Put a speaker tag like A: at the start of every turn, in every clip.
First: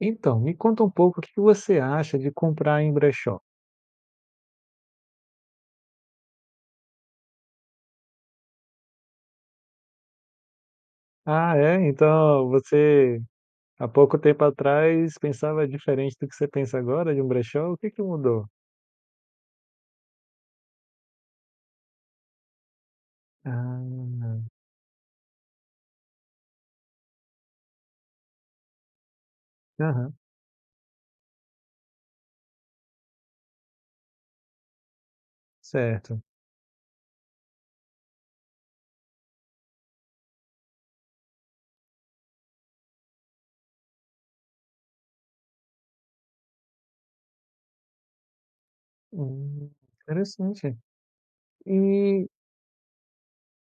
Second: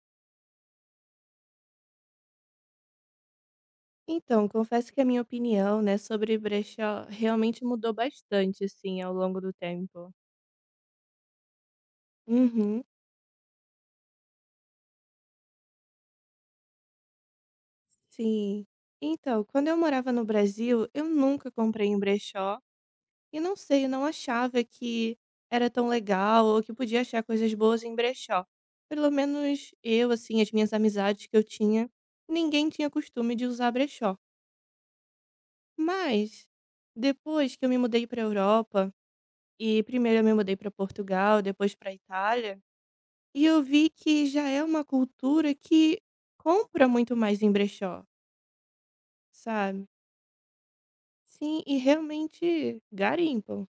A: Então, me conta um pouco o que que você acha de comprar em brechó?
B: Então, confesso que a minha opinião, né, sobre brechó realmente mudou bastante, assim, ao longo do tempo.
A: Ah, é? Então
B: Uhum,
A: você há pouco tempo atrás pensava diferente do que você pensa agora de um brechó? O que que mudou?
B: sim. Então, quando eu morava no Brasil, eu nunca comprei em brechó e não sei, eu não
A: Ah,
B: achava que era tão legal ou que podia achar coisas boas em brechó. Pelo menos eu,
A: aham,
B: assim, as minhas amizades que eu tinha, ninguém tinha costume de usar brechó.
A: certo.
B: Mas depois que eu me mudei para Europa, e primeiro eu me mudei para Portugal, depois para Itália, e eu vi que já é uma cultura que compra muito mais em brechó,
A: Hum,
B: sabe.
A: interessante.
B: Sim, e
A: E
B: realmente garimpam.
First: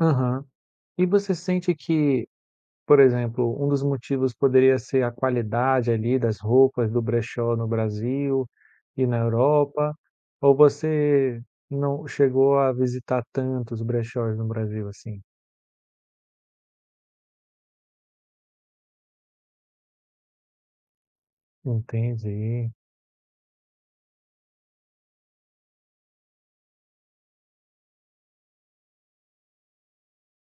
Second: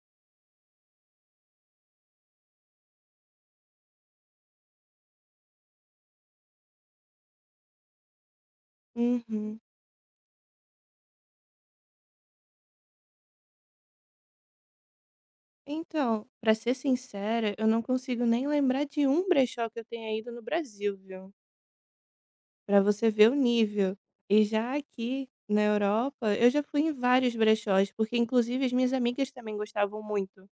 A: aham. E você sente que, por exemplo, um dos motivos poderia ser a qualidade ali das roupas do brechó no Brasil e na
B: Uhum.
A: Europa, ou você não chegou a visitar tantos brechós no Brasil assim?
B: Então, pra ser sincera, eu não consigo nem lembrar de um brechó que eu tenha ido no Brasil, viu.
A: Entendi.
B: Pra você ver o nível. E já aqui na Europa, eu já fui em vários brechós, porque inclusive as minhas amigas também gostavam muito.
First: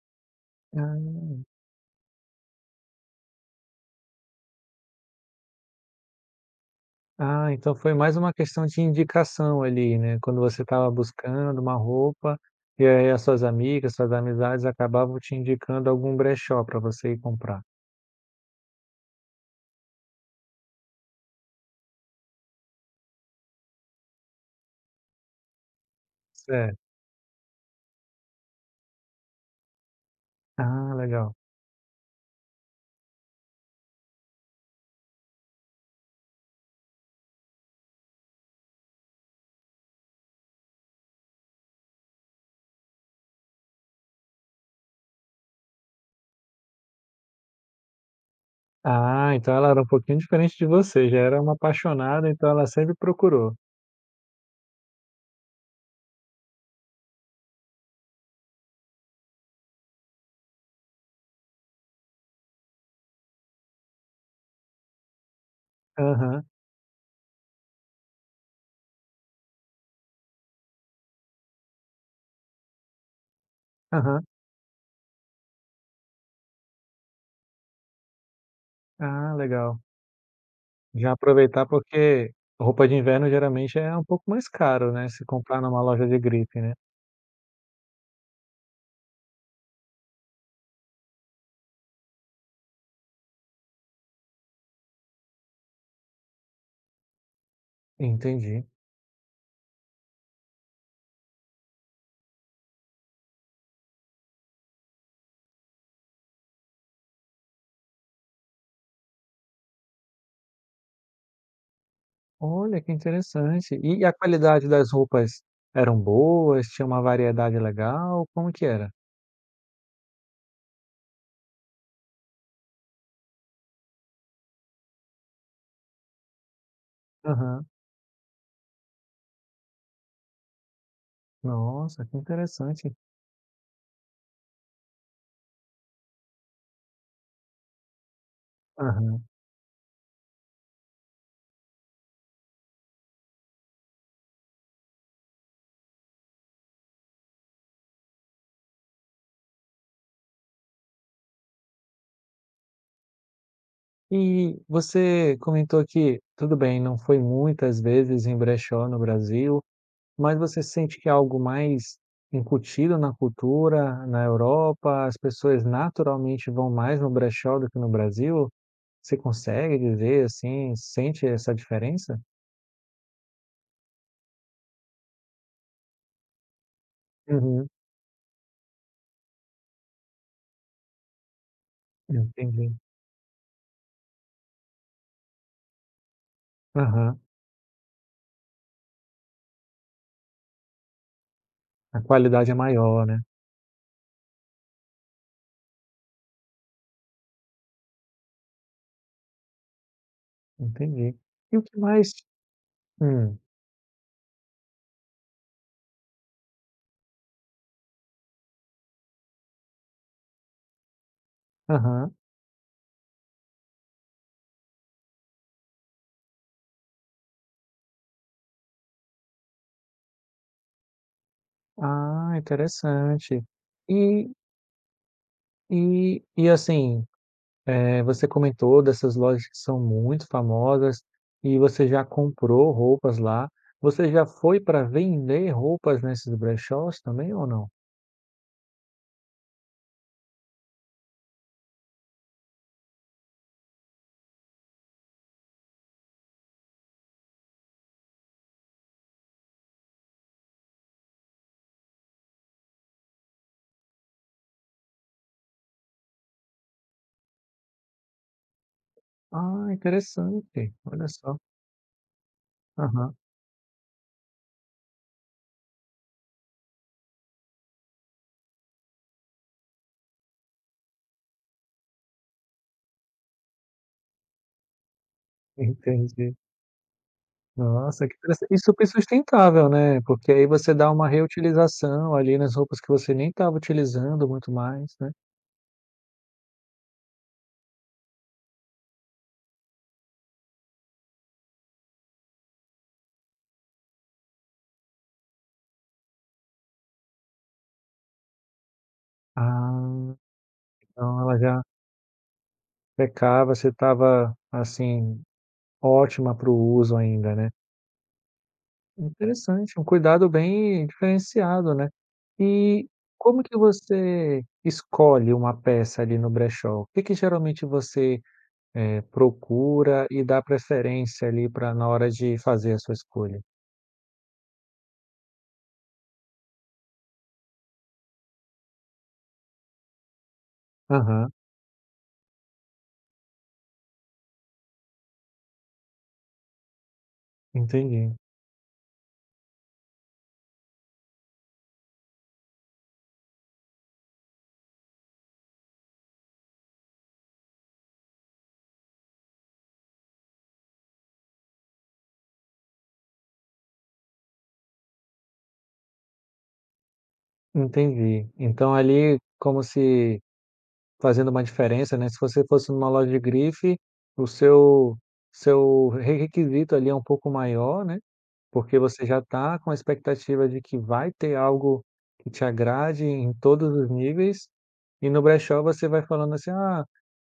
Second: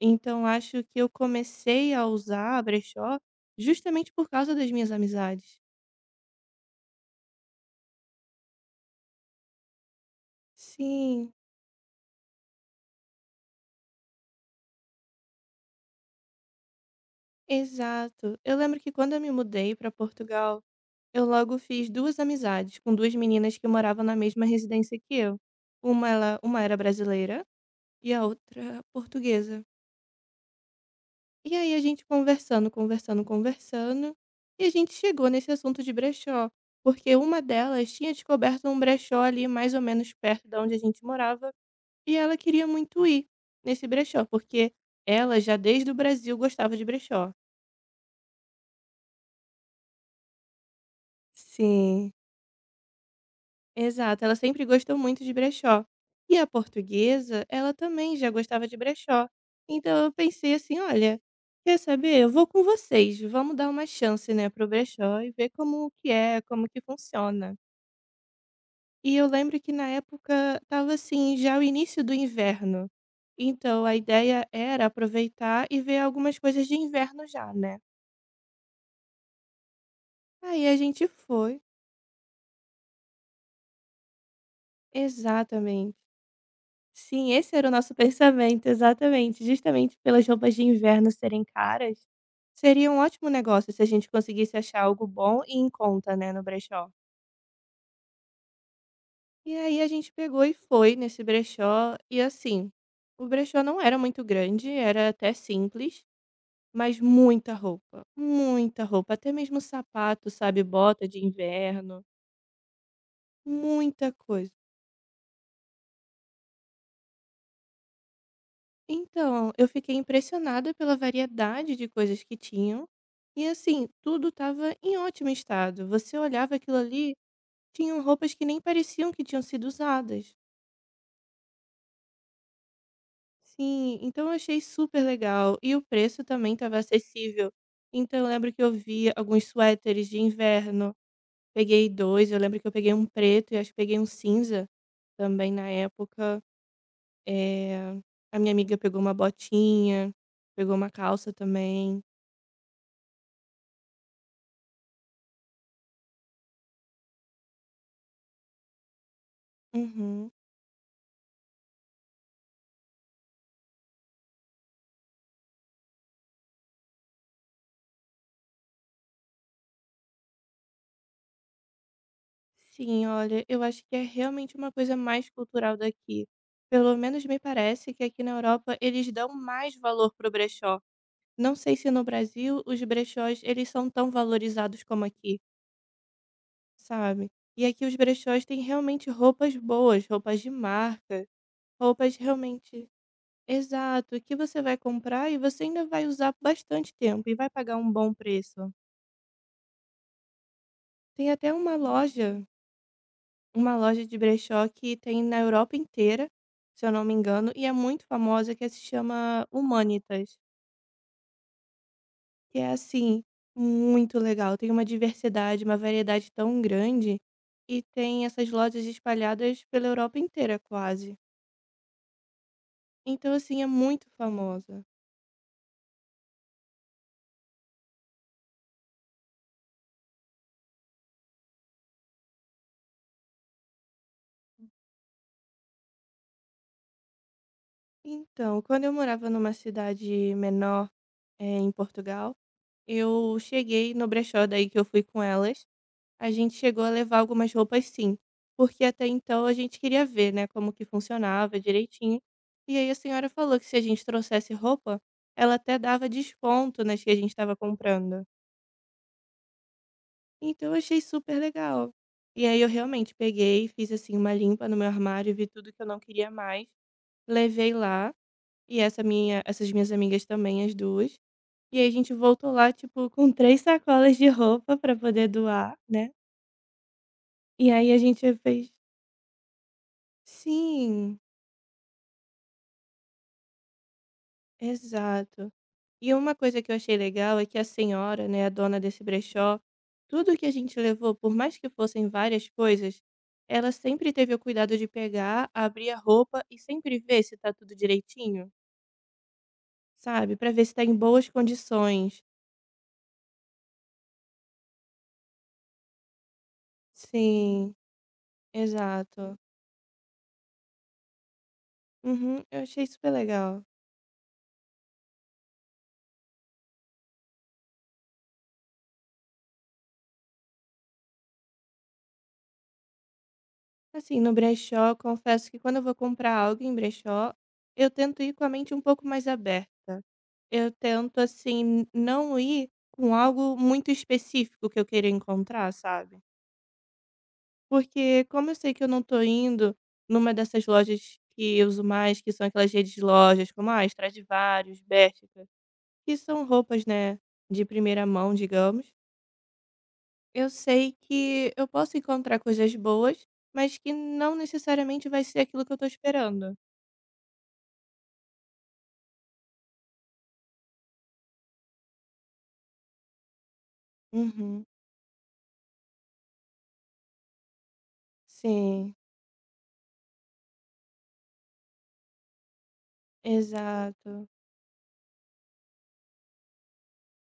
B: Então acho que eu
A: Ah,
B: comecei a usar brechó justamente por causa das minhas amizades.
A: ah, então foi mais uma questão de indicação ali, né, quando você estava
B: Sim.
A: buscando uma roupa, e aí as suas amigas, suas amizades acabavam te indicando algum brechó para você ir comprar.
B: Exato. Eu lembro que quando eu me mudei para Portugal, eu logo fiz duas amizades com duas meninas que moravam na mesma residência que eu. Uma era
A: Certo.
B: brasileira e a outra portuguesa.
A: Ah, legal.
B: E aí a gente conversando, conversando, conversando, e a gente chegou nesse assunto de brechó, porque uma delas tinha descoberto um brechó ali mais ou menos perto de onde a gente morava, e ela queria muito ir nesse brechó, porque ela já desde o Brasil gostava de brechó.
A: Ah, então ela era um pouquinho diferente de você, já era uma
B: Sim.
A: apaixonada, então ela sempre procurou.
B: Exato, ela sempre gostou muito de brechó. E a portuguesa, ela também já gostava de brechó. Então eu pensei assim: olha, quer saber? Eu vou com vocês, vamos dar uma chance, né, pro brechó e ver como que é,
A: Aham,
B: como que funciona. E eu lembro que na época estava assim, já o início do inverno. Então a
A: aham.
B: ideia era aproveitar e ver algumas coisas de inverno já, né?
A: Ah, legal.
B: Aí a gente
A: Já
B: foi,
A: aproveitar porque roupa de inverno geralmente é um pouco mais caro, né, se comprar numa
B: exatamente.
A: loja de grife, né.
B: Sim, esse era o nosso pensamento, exatamente. Justamente pelas roupas de inverno serem caras, seria um ótimo negócio se a gente conseguisse achar algo bom e em conta, né, no brechó.
A: Entendi.
B: E aí a gente pegou e foi nesse brechó, e assim, o brechó não era muito grande, era até simples, mas muita roupa, até mesmo sapato, sabe, bota de inverno,
A: Olha, que interessante. E
B: muita
A: a
B: coisa.
A: qualidade das roupas eram boas? Tinha uma variedade legal? Como que era?
B: Então, eu fiquei impressionada pela variedade de coisas que tinham. E assim, tudo estava em ótimo estado. Você olhava aquilo ali,
A: Aham.
B: tinham roupas que nem pareciam que tinham sido usadas.
A: Nossa, que interessante.
B: Sim, então eu achei super legal. E o preço também estava acessível. Então eu lembro que eu vi
A: Aham.
B: alguns suéteres de inverno. Peguei dois, eu lembro que eu peguei um preto e acho que peguei um cinza também na época. Eh, A minha amiga pegou uma botinha, pegou uma calça também.
A: E você comentou que, tudo bem, não foi muitas vezes em brechó no Brasil,
B: Uhum.
A: mas você sente que é algo mais incutido na cultura, na Europa, as pessoas naturalmente vão mais no brechó do que no Brasil? Você consegue dizer assim, sente essa diferença?
B: Sim, olha, eu acho que é realmente uma coisa mais cultural daqui. Pelo menos me
A: Uhum,
B: parece que aqui na Europa eles dão mais valor pro brechó. Não sei se no Brasil
A: entendi.
B: os brechós eles são tão valorizados como aqui,
A: Aham.
B: sabe? E aqui os brechós têm realmente roupas boas, roupas de marca,
A: A
B: roupas
A: qualidade é
B: realmente,
A: maior, né?
B: exato, que você vai comprar e você ainda vai usar bastante tempo e vai pagar um bom preço.
A: Entendi.
B: Tem até
A: E o
B: uma
A: que mais?
B: loja
A: Hum,
B: Uma loja de brechó que tem na Europa inteira, se eu não me engano, e é muito famosa, que se chama Humanitas,
A: aham.
B: que é, assim, muito legal. Tem uma diversidade, uma variedade tão grande e tem essas lojas espalhadas pela Europa inteira, quase.
A: Ah,
B: Então,
A: interessante.
B: assim, é muito
A: E,
B: famosa.
A: e, e assim, você comentou dessas lojas que são muito famosas e você já comprou roupas lá. Você já foi para vender roupas nesses brechós também ou não?
B: Então, quando eu morava numa cidade menor, em Portugal, eu cheguei no brechó daí que eu fui com elas, a gente chegou a levar algumas roupas sim, porque até então a gente queria ver, né, como que funcionava direitinho. E aí a senhora falou que se a gente trouxesse roupa, ela até dava desconto nas que a gente estava comprando.
A: Ah,
B: Então
A: interessante.
B: eu achei
A: Olha só.
B: super legal. E aí eu realmente
A: Aham,
B: peguei, fiz assim uma limpa no meu armário, vi tudo que eu não queria mais, levei lá e essas minhas amigas também, as duas. E aí a gente voltou lá, tipo, com 3 sacolas de roupa pra poder doar, né.
A: entendi.
B: E aí a
A: Nossa, que
B: gente
A: interessante. E
B: fez
A: super sustentável, né? Porque aí você dá uma
B: sim,
A: reutilização ali nas roupas que você nem estava utilizando muito mais, né?
B: exato. E uma coisa que eu achei legal é que a senhora, né, a dona desse brechó, tudo que a gente levou, por mais que fossem várias coisas, ela sempre teve o cuidado de pegar, abrir a roupa e sempre ver se tá tudo direitinho,
A: Ah,
B: sabe, pra ver se tá em
A: então
B: boas
A: ela já
B: condições.
A: secava, você estava assim, ótima para o uso ainda, né?
B: Sim, exato.
A: Interessante, um cuidado bem diferenciado, né.
B: Uhum, eu achei
A: E
B: super
A: como que
B: legal.
A: você escolhe uma peça ali no brechó? O que que geralmente você, procura e dá preferência ali para na hora de fazer a sua escolha?
B: Assim, no brechó, confesso que quando eu vou comprar algo em brechó, eu tento ir com a mente um pouco mais aberta. Eu tento,
A: Aham,
B: assim, não ir com algo muito específico que eu queira encontrar, sabe?
A: entendi,
B: Porque, como eu sei que eu não tô indo numa dessas lojas que eu uso mais, que são aquelas redes de lojas, como a Stradivarius, Bershka, que são roupas, né, de primeira mão, digamos. Eu sei que eu posso encontrar coisas boas, mas que não necessariamente vai ser aquilo que eu tô esperando.
A: entendi. Então ali, como se fazendo uma diferença, né, se você fosse numa loja de grife, o
B: Uhum.
A: seu requisito ali é um pouco maior, né. Porque
B: Sim.
A: você já está com a expectativa de que vai ter algo que te agrade em todos os
B: Exato.
A: níveis, e no brechó você vai falando assim: "Ah,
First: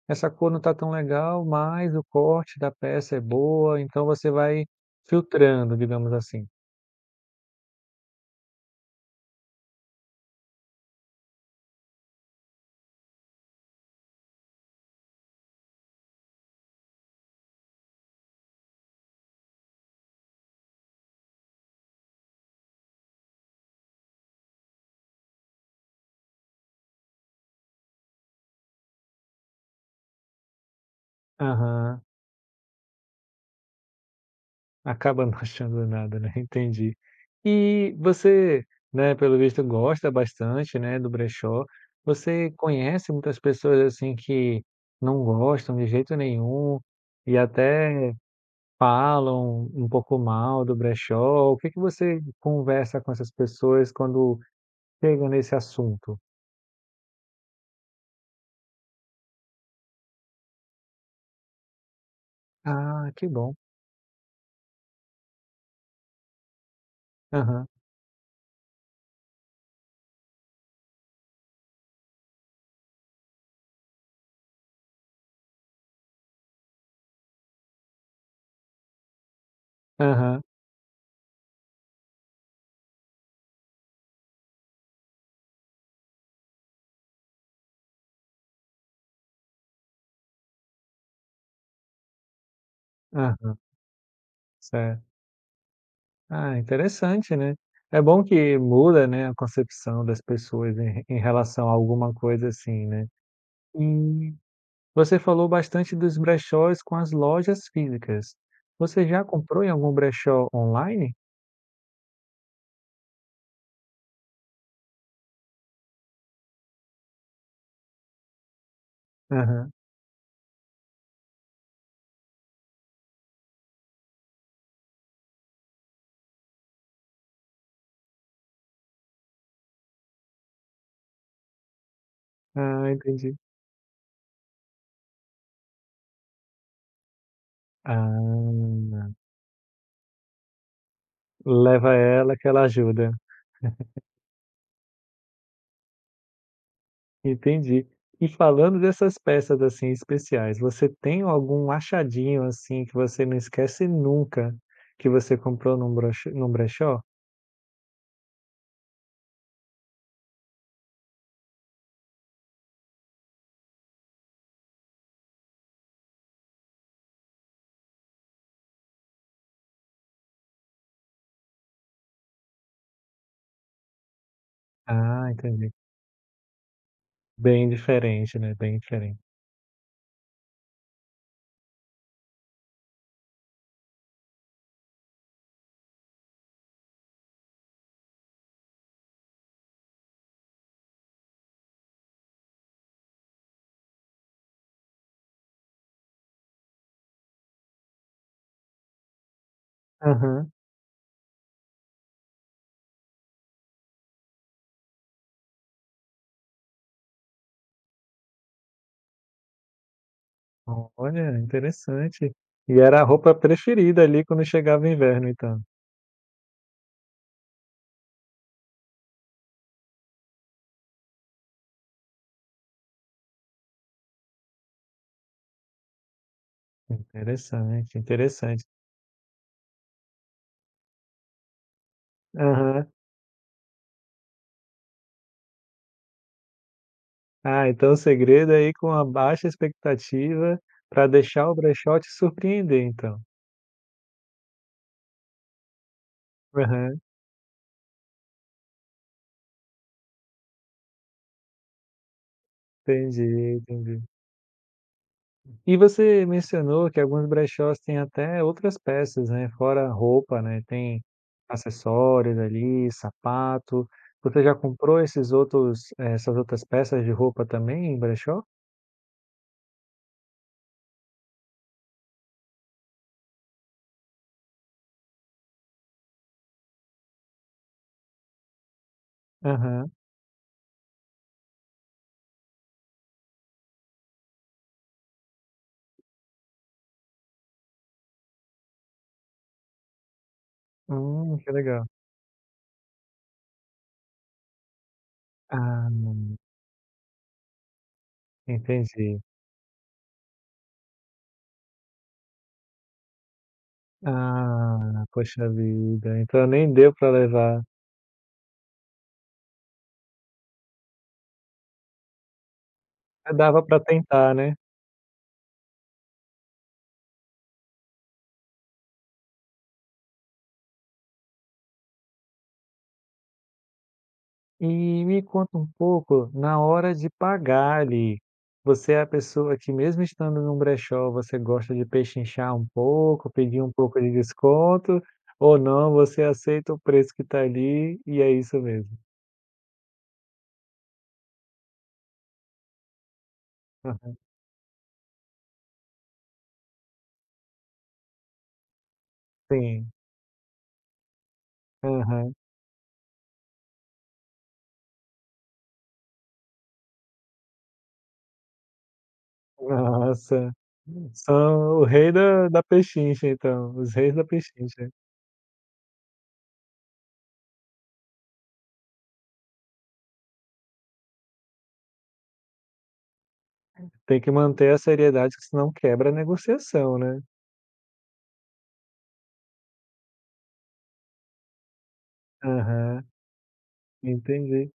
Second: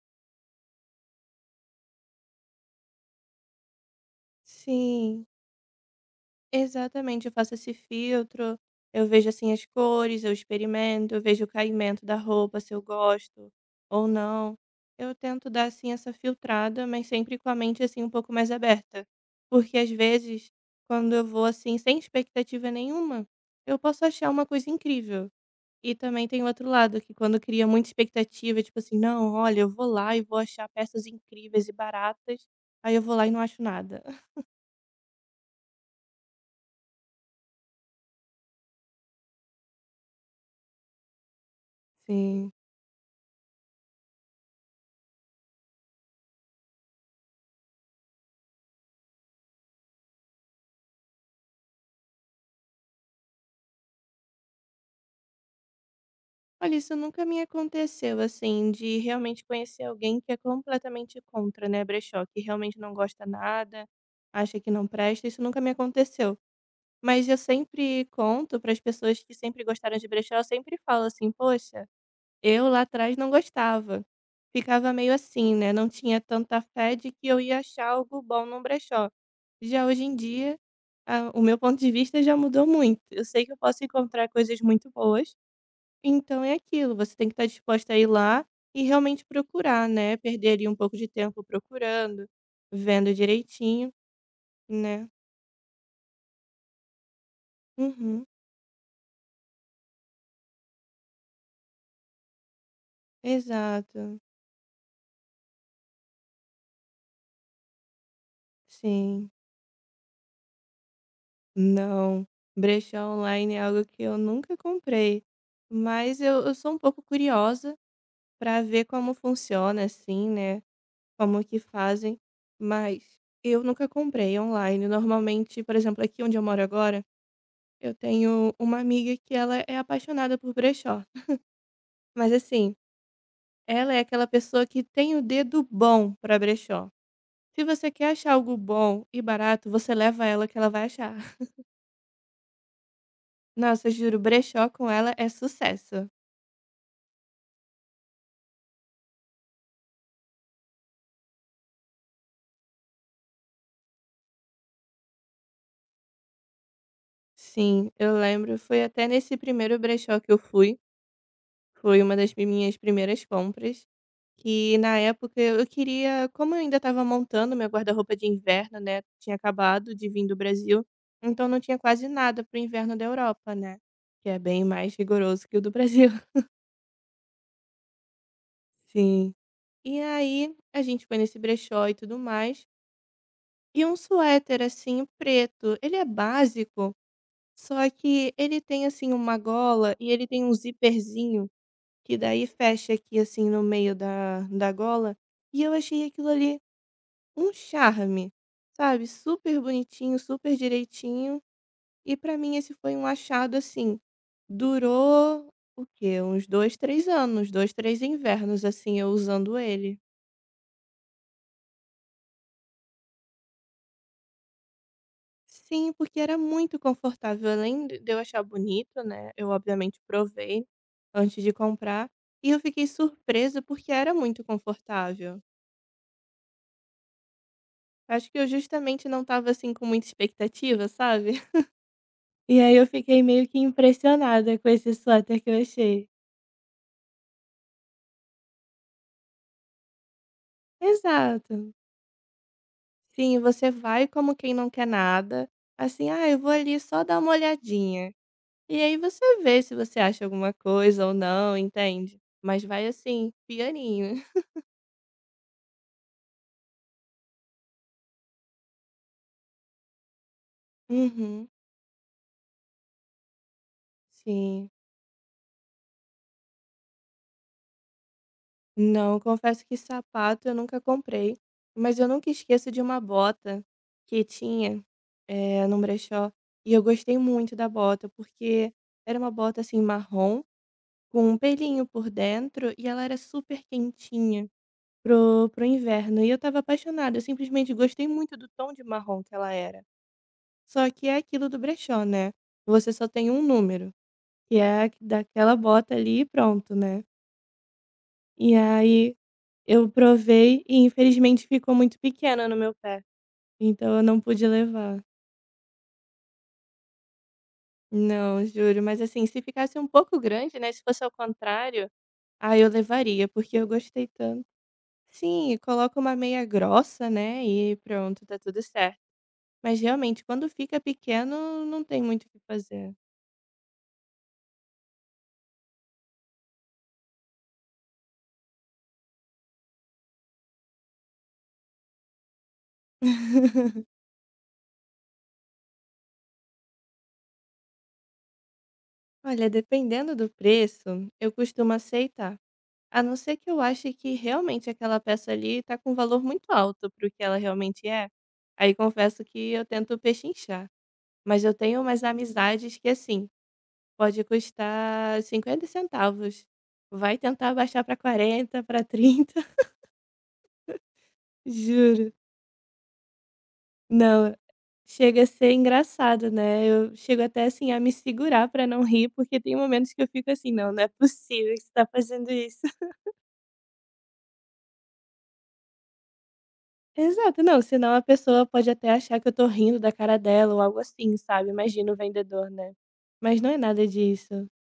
A: essa cor não está tão legal, mas o corte da peça é boa", então você vai
B: Sim,
A: filtrando, digamos assim.
B: exatamente. Eu faço esse filtro, eu vejo assim as cores, eu experimento, eu vejo o caimento da roupa, se eu gosto ou não. Eu tento dar assim essa filtrada, mas sempre com a mente assim um pouco mais aberta. Porque às vezes, quando eu vou assim sem expectativa nenhuma, eu posso achar uma coisa incrível. E também tem o outro lado, que quando cria muita expectativa, tipo assim: "Não, olha, eu vou lá e vou achar peças incríveis e
A: Aham,
B: baratas", aí eu vou lá e não acho nada.
A: acaba não achando nada, né, entendi. E você, né, pelo visto gosta bastante, né, do brechó.
B: Sim.
A: Você conhece muitas pessoas, assim, que não gostam de jeito nenhum e até falam um pouco mal do brechó? O que que você conversa com essas pessoas quando chega nesse assunto?
B: Olha, isso nunca me aconteceu, assim, de realmente conhecer alguém que é completamente contra, né, brechó, que realmente não
A: Ah,
B: gosta
A: que bom.
B: nada, acha que não presta, isso nunca me aconteceu. Mas eu
A: Aham,
B: sempre conto para as pessoas que sempre gostaram de brechó, eu sempre falo assim: "Poxa". Eu lá atrás não gostava. Ficava meio assim, né, não tinha tanta fé de que eu ia achar algo bom num brechó. Já hoje em
A: aham,
B: dia, ah, o meu ponto de vista já mudou muito. Eu sei que eu posso encontrar coisas muito boas, então é aquilo, você tem que estar disposta a ir lá e realmente procurar, né, perder ali um pouco de tempo procurando, vendo
A: aham,
B: direitinho, né.
A: certo. Ah, interessante, né. É bom
B: Uhum.
A: que muda, né, a concepção das pessoas em relação a alguma coisa assim, né.
B: Exato.
A: E você falou bastante dos brechós com as lojas físicas. Você já
B: Sim.
A: comprou em algum brechó online?
B: Não, brechó online é algo que eu nunca comprei, mas eu sou um pouco curiosa para ver como
A: Aham.
B: funciona, assim, né, como que fazem, mas eu nunca comprei online. Normalmente, por exemplo, aqui onde eu moro agora, eu tenho uma amiga que ela é apaixonada por brechó, mas assim,
A: Ah, entendi.
B: ela é aquela pessoa que tem o dedo bom para brechó. Se você quer achar algo
A: Ah,
B: bom e barato, você leva ela que ela vai achar.
A: leva ela que ela ajuda.
B: Nossa, juro, brechó com ela é sucesso.
A: Entendi. E falando dessas peças, assim, especiais, você tem algum achadinho, assim, que você não esquece nunca, que você comprou num broche num brechó?
B: Sim, eu lembro. Foi até nesse primeiro brechó que eu fui, foi uma das minhas primeiras compras, que na época eu queria, como eu ainda estava montando meu guarda-roupa de inverno, né, tinha acabado de vir do Brasil, então não tinha quase nada pro inverno da Europa, né, que é bem mais
A: Ah,
B: rigoroso que o do
A: entendi.
B: Brasil.
A: Bem diferente, né, bem diferente.
B: Sim. E aí a gente foi nesse brechó e tudo mais, e um suéter assim preto, ele é básico, só que ele tem assim uma gola e ele tem um zíperzinho que daí fecha aqui assim no meio da gola. E eu achei aquilo ali um charme, sabe? Super bonitinho,
A: Aham.
B: super direitinho. E pra mim esse foi um achado assim. Durou o quê? Uns dois, três anos, dois, três invernos, assim, eu usando ele.
A: Olha, interessante. E era a roupa preferida ali quando chegava o inverno, então.
B: Sim, porque era muito confortável. Além de eu achar bonito, né? Eu obviamente provei antes de comprar. E eu fiquei surpresa porque era muito confortável.
A: Interessante,
B: Acho que eu
A: interessante.
B: justamente não estava, assim, com muita expectativa, sabe. E aí eu
A: Aham.
B: fiquei meio que impressionada com esse suéter que eu achei.
A: Ah, então o segredo é ir com uma baixa expectativa para deixar o
B: Exato.
A: brechó te surpreender, então.
B: Sim, você vai como quem não quer nada, assim: "Ah, eu vou ali
A: Aham,
B: só dar uma olhadinha". E aí você vê se você acha alguma coisa ou não, entende. Mas vai
A: entendi,
B: assim,
A: entendi.
B: pianinho.
A: E você mencionou que alguns brechós têm até outras peças, né, fora roupa, né, tem
B: Uhum.
A: acessórios ali, sapato. Você já
B: Sim.
A: comprou esses outros essas outras peças de roupa também em brechó?
B: Não, confesso que sapato eu nunca comprei, mas eu nunca esqueço de uma bota que tinha, num brechó, e eu gostei muito da bota, porque era uma bota, assim,
A: Aham.
B: marrom, com um pelinho por dentro, e ela era super quentinha pro pro inverno, e eu estava apaixonada, eu simplesmente gostei muito do tom de marrom que ela era. Só que é aquilo
A: Que
B: do
A: legal.
B: brechó, né, você só tem um número, que é a daquela
A: Ah,
B: bota ali e pronto, né. E aí
A: entendi.
B: Eu provei e infelizmente ficou muito pequena no meu pé, então eu não pude levar.
A: Ah, poxa vida, então nem deu para levar.
B: Não, juro, mas assim, se ficasse um pouco grande, né, se fosse ao contrário, aí eu levaria, porque
A: Dava
B: eu
A: para
B: gostei
A: tentar,
B: tanto.
A: né?
B: Sim, coloca uma meia grossa, né, e pronto, tá tudo certo. Mas realmente, quando fica pequeno, não tem muito o que fazer.
A: E me conta um pouco, na hora de pagar ali, você é a pessoa que mesmo estando num brechó, você gosta de pechinchar um pouco, pedir um pouco de desconto, ou não, você aceita o preço que está ali e é isso mesmo?
B: Olha, dependendo do preço, eu costumo aceitar. A não ser que eu ache que realmente aquela peça ali tá com um valor muito alto para o que ela realmente é, aí confesso que eu
A: sim.
B: tento pechinchar. Mas eu tenho umas
A: Aham.
B: amizades que assim, pode custar R$ 0,50. Vai tentar baixar para 40, para 30.
A: Nossa, são o rei
B: Juro.
A: da pechincha então, os reis da
B: Não,
A: pechincha.
B: chega a ser engraçado, né? Eu chego até assim a me segurar para não rir, porque tem momentos que eu fico assim, não, não é possível que você tá fazendo isso.
A: Tem que manter a seriedade que senão quebra a negociação, né.
B: Exato, não, senão a pessoa pode até achar que eu tô rindo da cara dela ou algo assim, sabe, imagina o vendedor, né.
A: Aham,
B: Mas não é nada disso.
A: entendi.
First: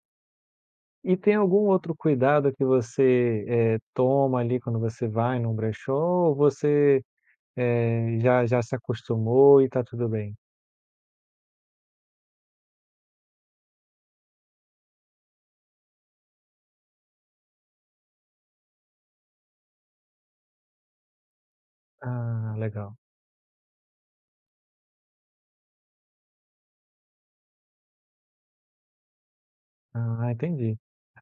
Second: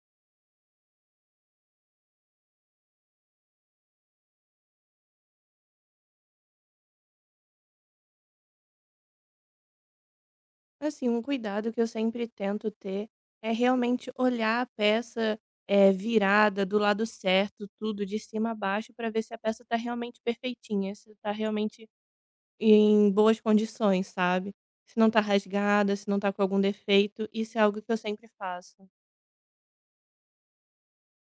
A: E tem algum outro cuidado que você, toma ali quando você vai num brechó ou você, já se acostumou e tá tudo bem?
B: Assim, um cuidado que eu sempre tento ter é realmente olhar a peça, é virada do lado certo, tudo de cima a baixo, pra ver se a peça tá realmente perfeitinha, se tá realmente
A: Ah, legal.
B: em boas condições, sabe. Se não tá rasgada, se não tá com algum defeito, isso é algo que eu sempre faço.
A: Ah, entendi.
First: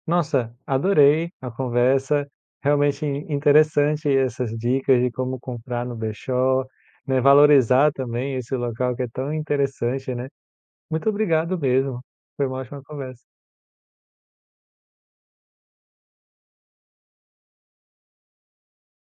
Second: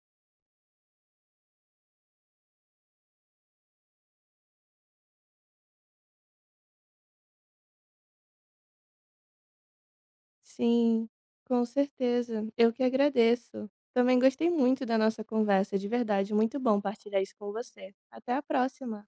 A: Nossa, adorei a conversa, realmente in- interessante essas dicas de como comprar no brechó, né, valorizar também esse local que é tão interessante, né. Muito
B: Sim,
A: obrigado
B: com
A: mesmo, foi
B: certeza.
A: uma
B: Eu
A: ótima
B: que
A: conversa.
B: agradeço. Também gostei muito da nossa conversa, de verdade, muito bom partilhar isso com você. Até a próxima.